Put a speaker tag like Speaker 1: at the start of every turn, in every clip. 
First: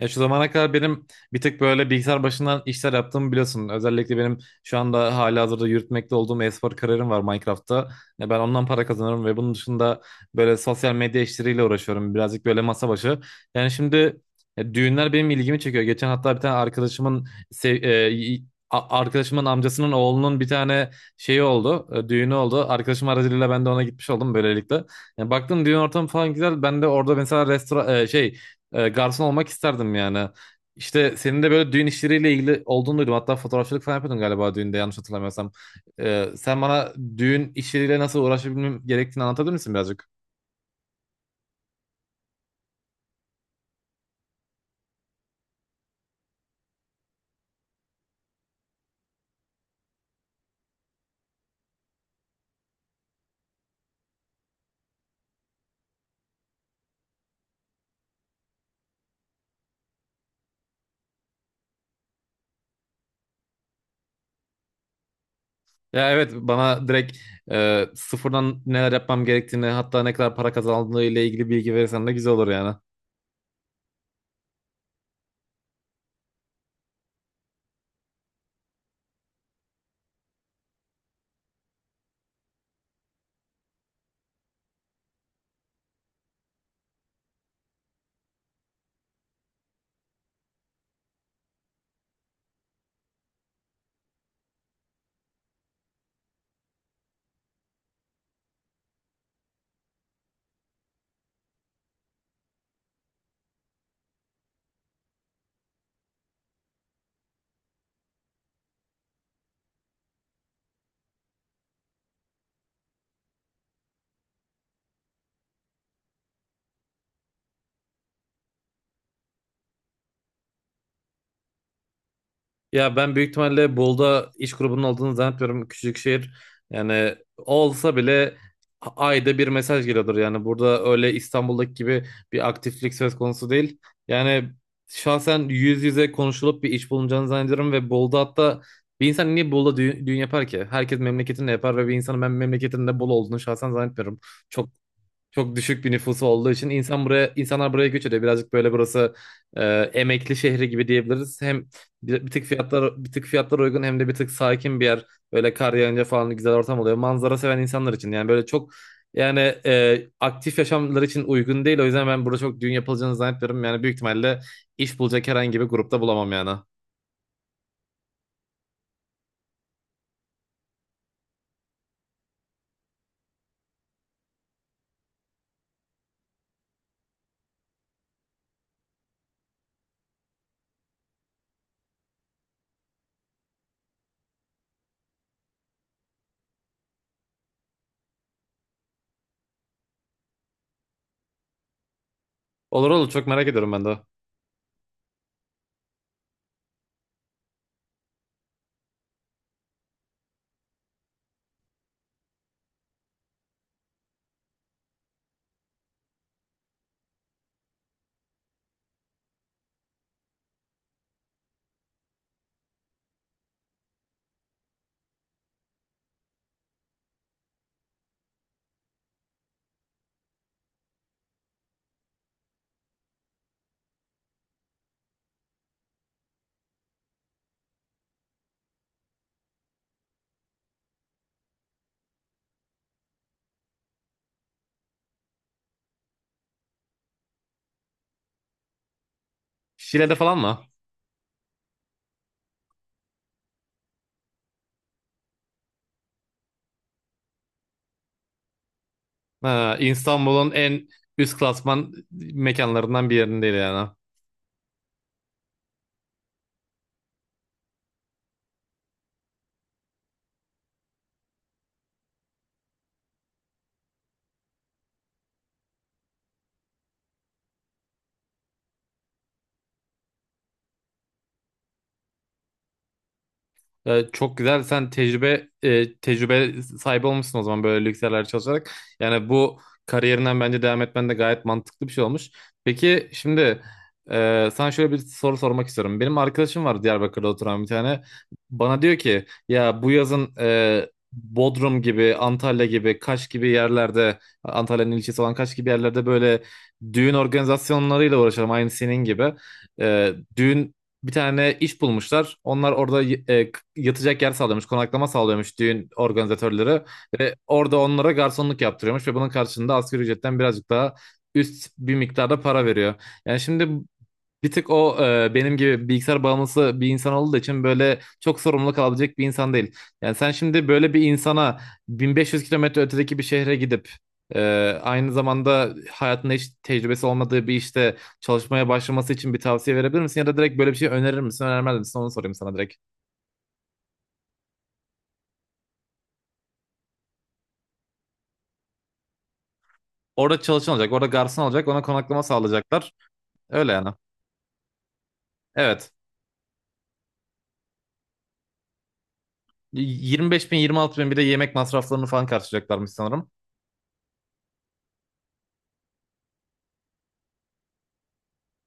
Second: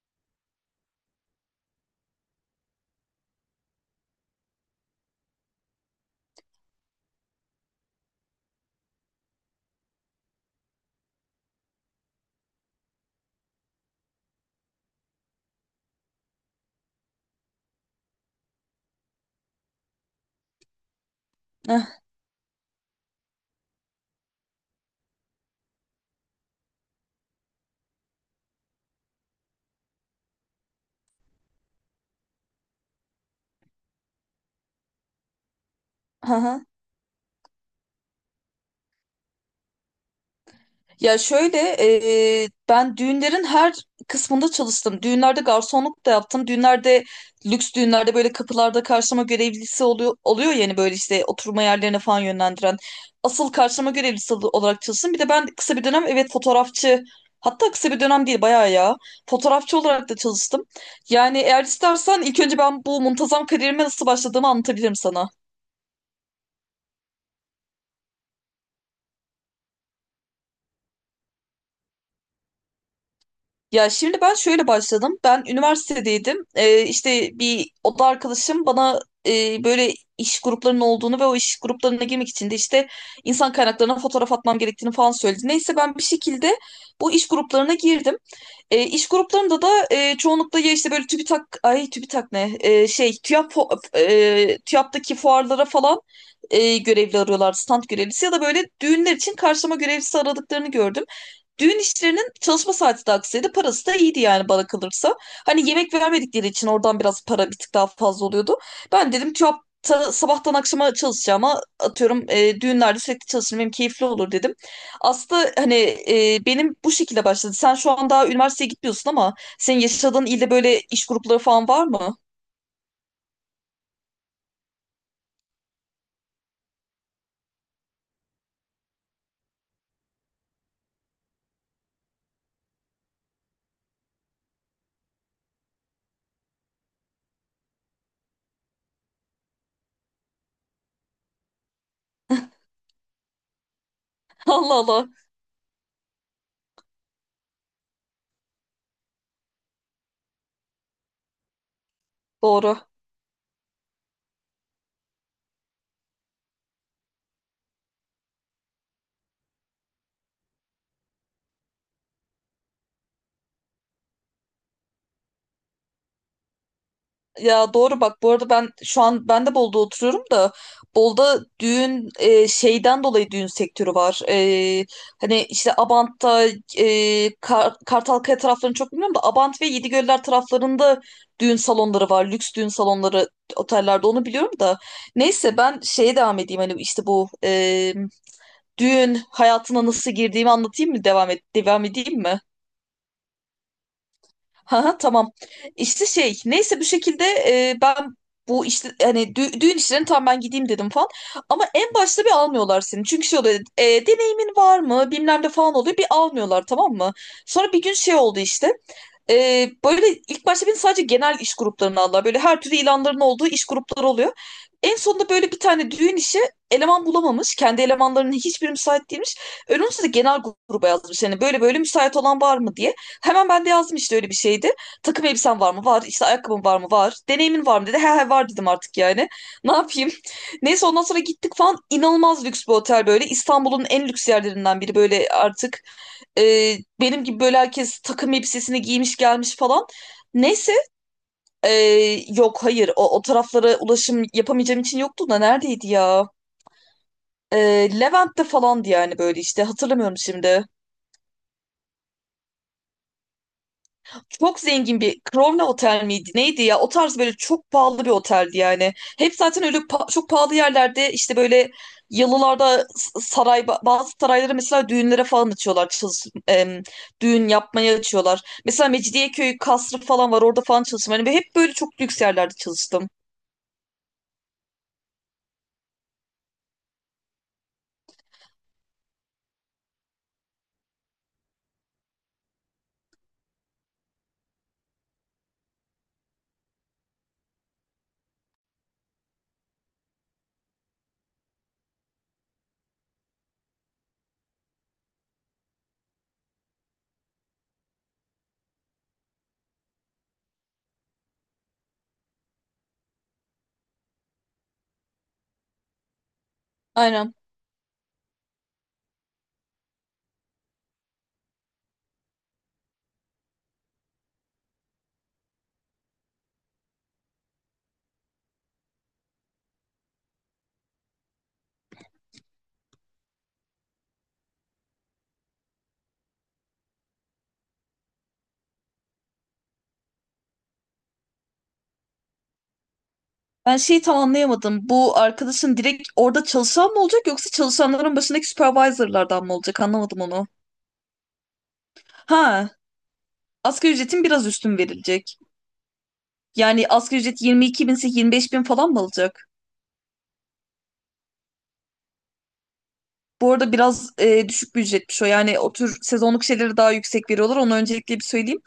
Speaker 1: Ya şu zamana kadar benim bir tık böyle bilgisayar başından işler yaptığımı biliyorsun. Özellikle benim şu anda halihazırda yürütmekte olduğum e-spor kariyerim var Minecraft'ta. Ya ben ondan para kazanıyorum ve bunun dışında böyle sosyal medya işleriyle uğraşıyorum. Birazcık böyle masa başı. Yani şimdi Düğünler benim ilgimi çekiyor. Geçen hatta bir tane arkadaşımın sev- e, y- a- arkadaşımın amcasının oğlunun bir tane
Speaker 2: Eh,
Speaker 1: düğünü oldu. Arkadaşım aracılığıyla ben de ona gitmiş oldum böylelikle. Yani baktım düğün ortamı falan güzel. Ben de orada mesela restoran e, şey e, garson olmak isterdim yani. İşte senin de böyle düğün işleriyle ilgili olduğunu duydum. Hatta fotoğrafçılık falan yapıyordun galiba düğünde yanlış hatırlamıyorsam. Sen
Speaker 2: aha.
Speaker 1: bana düğün işleriyle nasıl uğraşabilmem gerektiğini anlatabilir misin birazcık?
Speaker 2: Ya şöyle, ben düğünlerin her kısmında çalıştım. Düğünlerde garsonluk da yaptım. Düğünlerde, lüks düğünlerde böyle kapılarda karşılama görevlisi oluyor, yani böyle işte oturma yerlerine falan yönlendiren. Asıl karşılama görevlisi olarak çalıştım. Bir de ben kısa bir dönem, evet, fotoğrafçı, hatta kısa bir dönem değil bayağı ya, fotoğrafçı olarak da çalıştım. Yani eğer istersen ilk önce ben bu muntazam kariyerime nasıl başladığımı anlatabilirim sana.
Speaker 1: Ya evet bana direkt sıfırdan neler yapmam gerektiğini hatta ne kadar para kazandığıyla ilgili bilgi verirsen de güzel olur yani.
Speaker 2: Ya şimdi ben şöyle başladım. Ben üniversitedeydim. İşte bir oda arkadaşım bana böyle iş gruplarının olduğunu ve o iş gruplarına girmek için de işte insan kaynaklarına fotoğraf atmam gerektiğini falan söyledi. Neyse ben bir şekilde bu iş gruplarına girdim. İş gruplarında da çoğunlukla ya işte böyle TÜBİTAK, ay, TÜBİTAK ne? Şey, TÜYAP, TÜYAP'taki fuarlara falan görevli arıyorlardı, stand görevlisi ya da böyle düğünler için karşılama görevlisi aradıklarını gördüm. Düğün işlerinin çalışma saati de aksaydı, parası da iyiydi yani, bana kalırsa. Hani yemek vermedikleri için oradan biraz para, bir tık daha fazla oluyordu. Ben dedim ki, "Hop, sabahtan akşama çalışacağıma atıyorum düğünlerde sürekli çalışırım benim keyifli olur," dedim. Aslında hani, benim bu şekilde başladı. Sen şu an daha üniversiteye gitmiyorsun, ama senin yaşadığın ilde böyle iş grupları falan var mı?
Speaker 1: Ya ben büyük ihtimalle Bolu'da iş grubunun olduğunu zannetmiyorum. Küçücük şehir. Yani olsa bile ayda bir mesaj geliyordur. Yani burada öyle İstanbul'daki gibi bir aktiflik söz konusu değil. Yani şahsen yüz yüze konuşulup bir iş bulunacağını zannediyorum ve Bolu'da hatta bir insan niye Bolu'da düğün yapar ki? Herkes memleketinde yapar ve bir insanın ben memleketinde Bolu olduğunu şahsen zannetmiyorum. Çok
Speaker 2: Allah Allah.
Speaker 1: çok düşük bir nüfusu olduğu için insanlar buraya göç ediyor. Birazcık böyle burası e, emekli şehri gibi diyebiliriz. Hem bir tık
Speaker 2: Doğru.
Speaker 1: fiyatlar uygun hem de bir tık sakin bir yer. Böyle kar yağınca falan güzel ortam oluyor. Manzara seven insanlar için yani böyle çok yani aktif yaşamları için uygun değil. O yüzden ben burada çok düğün yapılacağını zannetmiyorum. Yani büyük ihtimalle iş bulacak herhangi bir grupta bulamam yani.
Speaker 2: Ya doğru, bak, bu arada ben şu an, ben de Bolu'da oturuyorum da, Bolu'da düğün, şeyden dolayı düğün sektörü var. Hani işte Abant'ta, Kartalkaya taraflarını çok bilmiyorum da, Abant ve Yedigöller taraflarında düğün salonları var. Lüks düğün salonları, otellerde, onu biliyorum da. Neyse ben şeye devam edeyim. Hani işte bu, düğün hayatına nasıl girdiğimi anlatayım mı, devam et devam edeyim mi?
Speaker 1: Olur olur, çok merak ediyorum ben de.
Speaker 2: Ha ha, tamam. İşte şey, neyse, bir şekilde, ben bu işte hani düğün işlerini, tam ben gideyim dedim falan. Ama en başta bir almıyorlar seni. Çünkü şey oluyor, deneyimin var mı, bilmem ne falan oluyor. Bir almıyorlar, tamam mı? Sonra bir gün şey oldu işte. Böyle ilk başta beni sadece genel iş gruplarına aldılar. Böyle her türlü ilanların olduğu iş grupları oluyor. En sonunda böyle bir tane düğün işi, eleman bulamamış. Kendi elemanlarının hiçbiri müsait değilmiş. Önümüzde de genel gruba yazmış. Hani böyle müsait olan var mı diye. Hemen ben de yazdım işte, öyle bir şeydi. Takım elbisen var mı? Var. İşte ayakkabın var mı? Var. Deneyimin var mı, dedi. He he, var dedim artık yani. Ne yapayım? Neyse, ondan sonra gittik falan. İnanılmaz lüks bir otel böyle. İstanbul'un en lüks yerlerinden biri böyle artık. Benim gibi böyle herkes takım elbisesini giymiş gelmiş falan.
Speaker 1: Şile'de falan mı?
Speaker 2: Neyse. e, Yok, hayır, o taraflara ulaşım yapamayacağım için yoktu da, neredeydi ya? E, Levent'te falandı yani, böyle işte
Speaker 1: Ha,
Speaker 2: hatırlamıyorum
Speaker 1: İstanbul'un
Speaker 2: şimdi.
Speaker 1: en üst klasman mekanlarından bir yerinde yani.
Speaker 2: Çok zengin bir Crowne Otel miydi? Neydi ya? O tarz böyle çok pahalı bir oteldi yani. Hep zaten öyle çok pahalı yerlerde işte böyle, yalılarda, saray, bazı sarayları mesela düğünlere falan açıyorlar. Düğün yapmaya açıyorlar. Mesela Mecidiyeköy kasrı falan var, orada falan çalıştım. Hani hep böyle çok lüks yerlerde çalıştım.
Speaker 1: Çok güzel. Sen tecrübe sahibi olmuşsun o zaman böyle lüks yerlerde çalışarak. Yani bu kariyerinden bence devam etmen de gayet mantıklı bir şey olmuş. Peki şimdi sana şöyle bir soru sormak istiyorum. Benim arkadaşım var Diyarbakır'da oturan bir tane. Bana diyor ki ya bu yazın Bodrum gibi, Antalya gibi, Kaş gibi yerlerde, Antalya'nın ilçesi olan Kaş gibi yerlerde böyle düğün organizasyonlarıyla uğraşalım aynı senin gibi. E, düğün Bir tane iş bulmuşlar. Onlar orada yatacak yer sağlıyormuş, konaklama sağlıyormuş düğün organizatörleri.
Speaker 2: Aynen.
Speaker 1: Ve orada onlara garsonluk yaptırıyormuş ve bunun karşılığında asgari ücretten birazcık daha üst bir miktarda para veriyor. Yani şimdi bir tık o e, benim gibi bilgisayar bağımlısı bir insan olduğu için böyle çok sorumluluk alabilecek bir insan değil. Yani sen şimdi böyle bir insana 1500 kilometre ötedeki bir şehre gidip e, aynı zamanda hayatında hiç tecrübesi olmadığı bir işte çalışmaya başlaması için bir tavsiye verebilir misin? Ya da direkt böyle bir şey önerir misin, önermez misin? Onu sorayım sana direkt.
Speaker 2: Ben şeyi tam anlayamadım. Bu arkadaşın direkt orada çalışan mı olacak, yoksa çalışanların başındaki supervisorlardan mı olacak? Anlamadım
Speaker 1: Orada
Speaker 2: onu.
Speaker 1: çalışan olacak, orada garson olacak, ona konaklama
Speaker 2: Ha,
Speaker 1: sağlayacaklar. Öyle yani.
Speaker 2: asgari ücretin biraz üstün verilecek.
Speaker 1: Evet.
Speaker 2: Yani asgari ücret 22 binse, 25 bin falan mı alacak?
Speaker 1: 25 bin, 26 bin, bir de yemek masraflarını falan karşılayacaklarmış sanırım.
Speaker 2: Bu arada biraz düşük bir ücretmiş o. Yani o tür sezonluk şeylere daha yüksek veriyorlar. Onu öncelikle bir söyleyeyim.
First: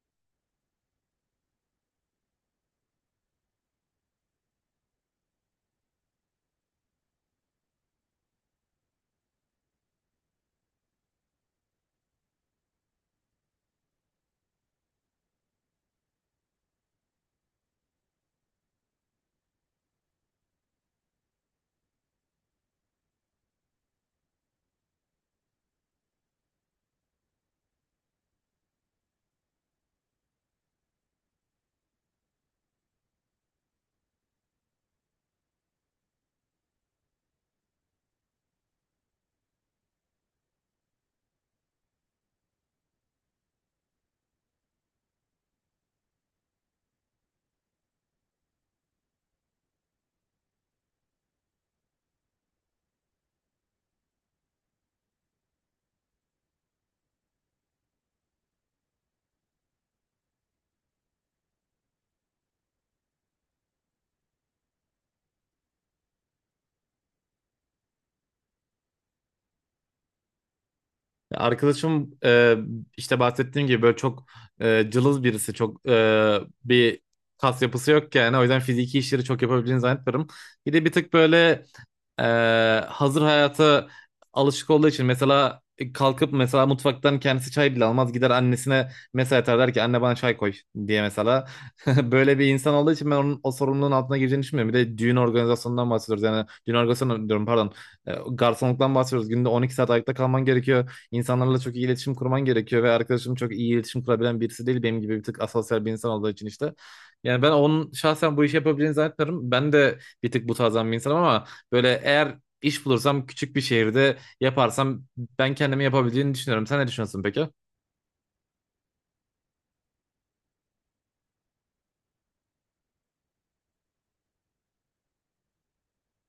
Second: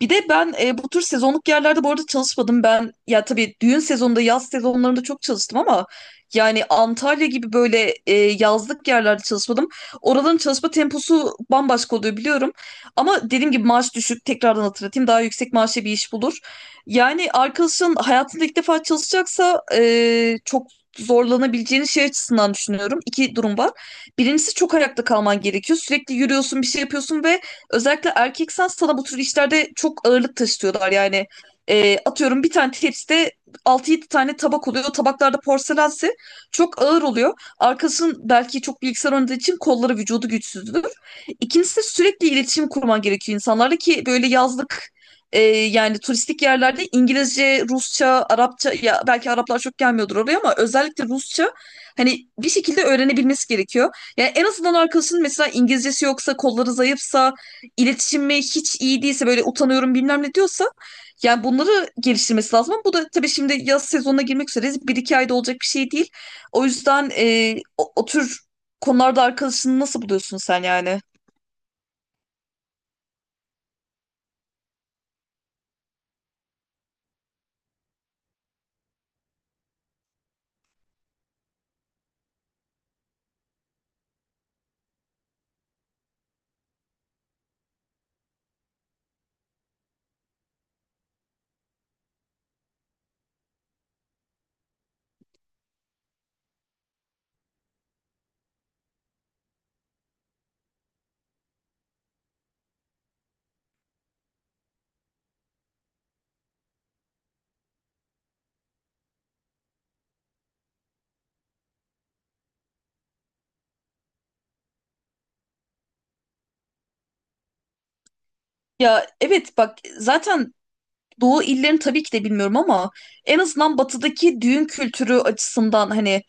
Speaker 2: Bir de ben, bu tür sezonluk yerlerde bu arada çalışmadım. Ben ya tabii düğün sezonunda, yaz sezonlarında çok çalıştım ama, yani Antalya gibi böyle yazlık yerlerde çalışmadım. Oraların çalışma temposu bambaşka oluyor, biliyorum. Ama dediğim gibi, maaş düşük. Tekrardan hatırlatayım. Daha yüksek maaşlı bir iş bulur. Yani arkadaşın hayatında ilk defa çalışacaksa, çok zorlanabileceğini şey açısından düşünüyorum. İki durum var. Birincisi, çok ayakta kalman gerekiyor. Sürekli yürüyorsun, bir şey yapıyorsun ve özellikle erkek sans sana, bu tür işlerde çok ağırlık taşıtıyorlar. Yani atıyorum, bir tane tepside altı yedi tane tabak oluyor. O tabaklarda, porselense, çok ağır oluyor. Arkasının belki çok bilgisayar oynadığı için kolları, vücudu güçsüzdür. İkincisi de sürekli iletişim kurman gerekiyor insanlarla, ki böyle yazlık, yani turistik yerlerde İngilizce, Rusça, Arapça, ya belki Araplar çok gelmiyordur oraya, ama özellikle Rusça hani bir şekilde öğrenebilmesi gerekiyor. Yani en azından arkadaşının mesela İngilizcesi yoksa, kolları zayıfsa, iletişimi hiç iyi değilse, böyle utanıyorum bilmem ne diyorsa, yani bunları geliştirmesi lazım. Ama bu da tabii, şimdi yaz sezonuna girmek üzere, bir iki ayda olacak bir şey değil. O yüzden o tür konularda arkadaşını nasıl buluyorsun sen yani?
Speaker 1: Arkadaşım işte bahsettiğim gibi böyle çok cılız birisi. Bir kas yapısı yok yani. O yüzden fiziki işleri çok yapabildiğini zannetmiyorum. Bir de bir tık böyle e, hazır hayata alışık olduğu için mesela kalkıp mesela mutfaktan kendisi çay bile almaz, gider annesine mesaj atar, der ki anne bana çay koy diye mesela. Böyle bir insan olduğu için ben onun o sorumluluğun altına gireceğini düşünmüyorum. Bir de düğün organizasyonundan bahsediyoruz, yani düğün organizasyonu diyorum pardon, garsonluktan bahsediyoruz, günde 12 saat ayakta kalman gerekiyor, insanlarla çok iyi iletişim kurman gerekiyor ve arkadaşım çok iyi iletişim kurabilen birisi değil, benim gibi bir tık asosyal bir insan olduğu için işte. Yani ben onun şahsen bu işi yapabileceğini zannetmiyorum, ben de bir tık bu tarzdan bir insanım ama böyle eğer iş bulursam, küçük bir şehirde yaparsam ben kendimi yapabildiğini düşünüyorum. Sen ne düşünüyorsun peki?
Speaker 2: Ya evet, bak, zaten Doğu illerini tabii ki de bilmiyorum, ama en azından batıdaki düğün kültürü açısından, hani,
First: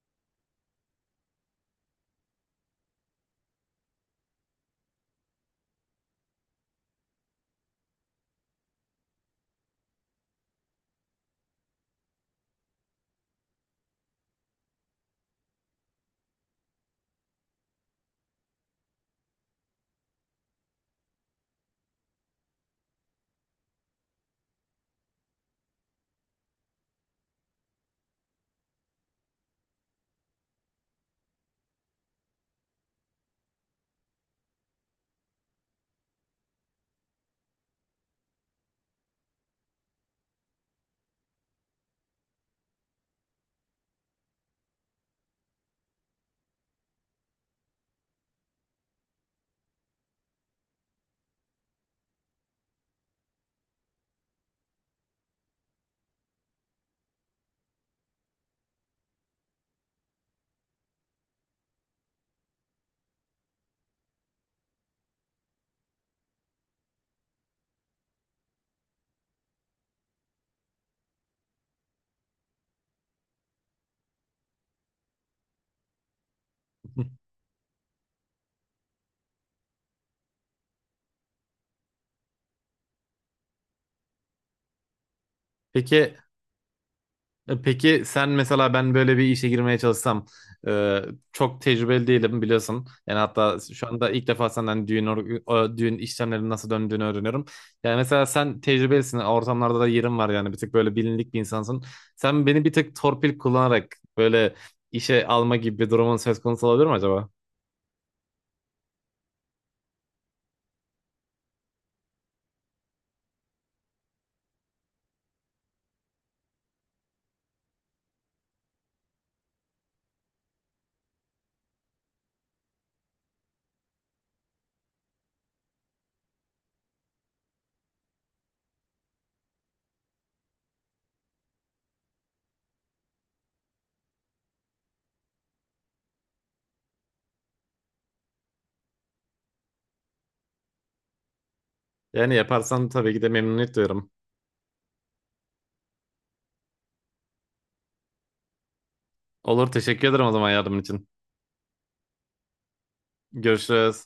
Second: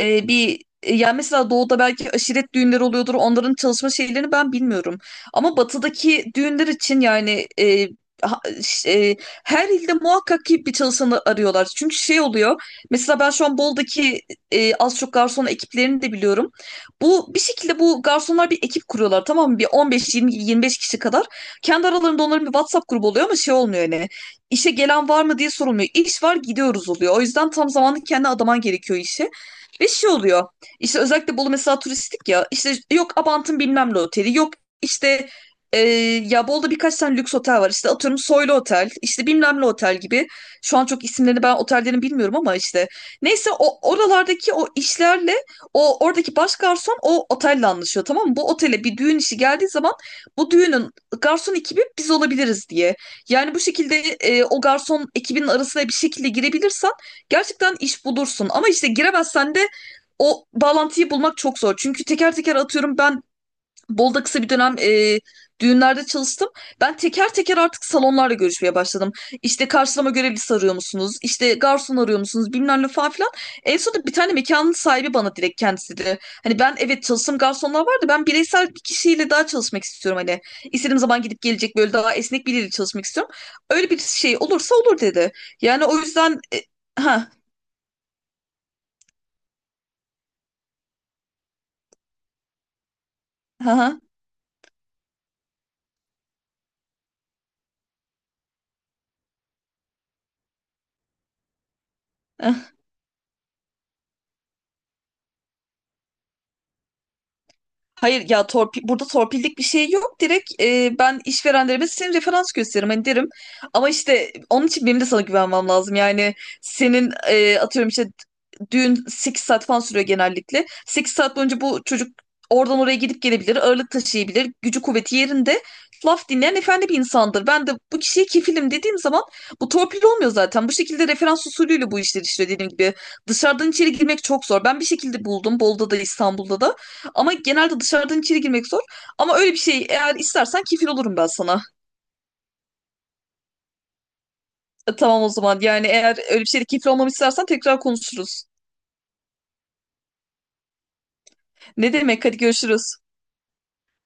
Speaker 2: bir yani mesela doğuda belki aşiret düğünleri oluyordur. Onların çalışma şeylerini ben bilmiyorum. Ama batıdaki düğünler için yani, ha- ş- e, her ilde muhakkak ki bir çalışanı arıyorlar. Çünkü şey oluyor. Mesela ben şu an Bol'daki, az çok garson ekiplerini de biliyorum. Bu, bir şekilde, bu garsonlar bir ekip kuruyorlar, tamam mı? Bir 15-20-25 kişi kadar. Kendi aralarında onların bir WhatsApp grubu oluyor, ama şey olmuyor hani. İşe gelen var mı diye sorulmuyor. İş var, gidiyoruz oluyor. O yüzden tam zamanlı kendi adaman gerekiyor işe. Ve şey oluyor. İşte özellikle Bolu mesela turistik ya. İşte yok Abant'ın bilmem ne oteli. Yok işte, e, ya Bolu'da birkaç tane lüks otel var. İşte atıyorum Soylu Otel, işte bilmem ne otel gibi. Şu an çok isimlerini ben otellerin bilmiyorum ama işte. Neyse, o oralardaki o işlerle, o oradaki baş garson o otelle anlaşıyor, tamam mı? Bu otele bir düğün işi geldiği zaman, bu düğünün garson ekibi biz olabiliriz diye. Yani bu şekilde, o garson ekibinin arasına bir şekilde girebilirsen, gerçekten iş bulursun. Ama işte giremezsen de, o bağlantıyı bulmak çok zor. Çünkü teker teker, atıyorum, ben Bolu'da kısa bir dönem, düğünlerde çalıştım. Ben teker teker artık salonlarla görüşmeye başladım. İşte karşılama görevlisi arıyor musunuz? İşte garson arıyor musunuz? Bilmem ne falan filan. En sonunda bir tane mekanın sahibi bana direkt kendisi dedi. Hani, ben, evet, çalıştığım garsonlar vardı. Ben bireysel bir kişiyle daha çalışmak istiyorum hani. İstediğim zaman gidip gelecek, böyle daha esnek biriyle çalışmak istiyorum. Öyle bir şey olursa olur, dedi. Yani o
Speaker 1: Peki,
Speaker 2: yüzden ha
Speaker 1: peki sen mesela ben böyle bir işe girmeye çalışsam, e, çok tecrübeli değilim biliyorsun. Yani hatta
Speaker 2: ha ha.
Speaker 1: şu anda ilk defa senden düğün işlemlerinin nasıl döndüğünü öğreniyorum. Yani mesela sen tecrübelisin. Ortamlarda da yerin var, yani bir tık böyle bilinlik bir insansın. Sen beni bir tık torpil kullanarak böyle işe alma gibi bir durumun söz konusu olabilir mi acaba?
Speaker 2: Hayır ya, burada torpillik bir şey yok. Direkt, ben işverenlerime senin referans gösteririm hani, derim. Ama işte onun için benim de sana güvenmem lazım. Yani senin, atıyorum, işte düğün 8 saat falan sürüyor genellikle. 8 saat boyunca bu çocuk oradan oraya gidip gelebilir, ağırlık taşıyabilir, gücü kuvveti yerinde. Laf dinleyen efendi bir insandır. Ben de bu kişiye kefilim dediğim zaman, bu torpil olmuyor zaten. Bu şekilde referans usulüyle bu işler işliyor, dediğim gibi. Dışarıdan içeri girmek çok zor. Ben bir şekilde buldum, Bolu'da da, İstanbul'da da. Ama genelde dışarıdan içeri girmek zor. Ama öyle bir şey eğer istersen, kefil olurum ben sana.
Speaker 1: Yani yaparsan tabii ki de memnuniyet duyarım.
Speaker 2: Tamam o zaman. Yani eğer öyle bir şeyde kefil olmamı istersen tekrar konuşuruz.
Speaker 1: Olur, teşekkür ederim o zaman yardımın için.
Speaker 2: Ne demek? Hadi görüşürüz.
Speaker 1: Görüşürüz.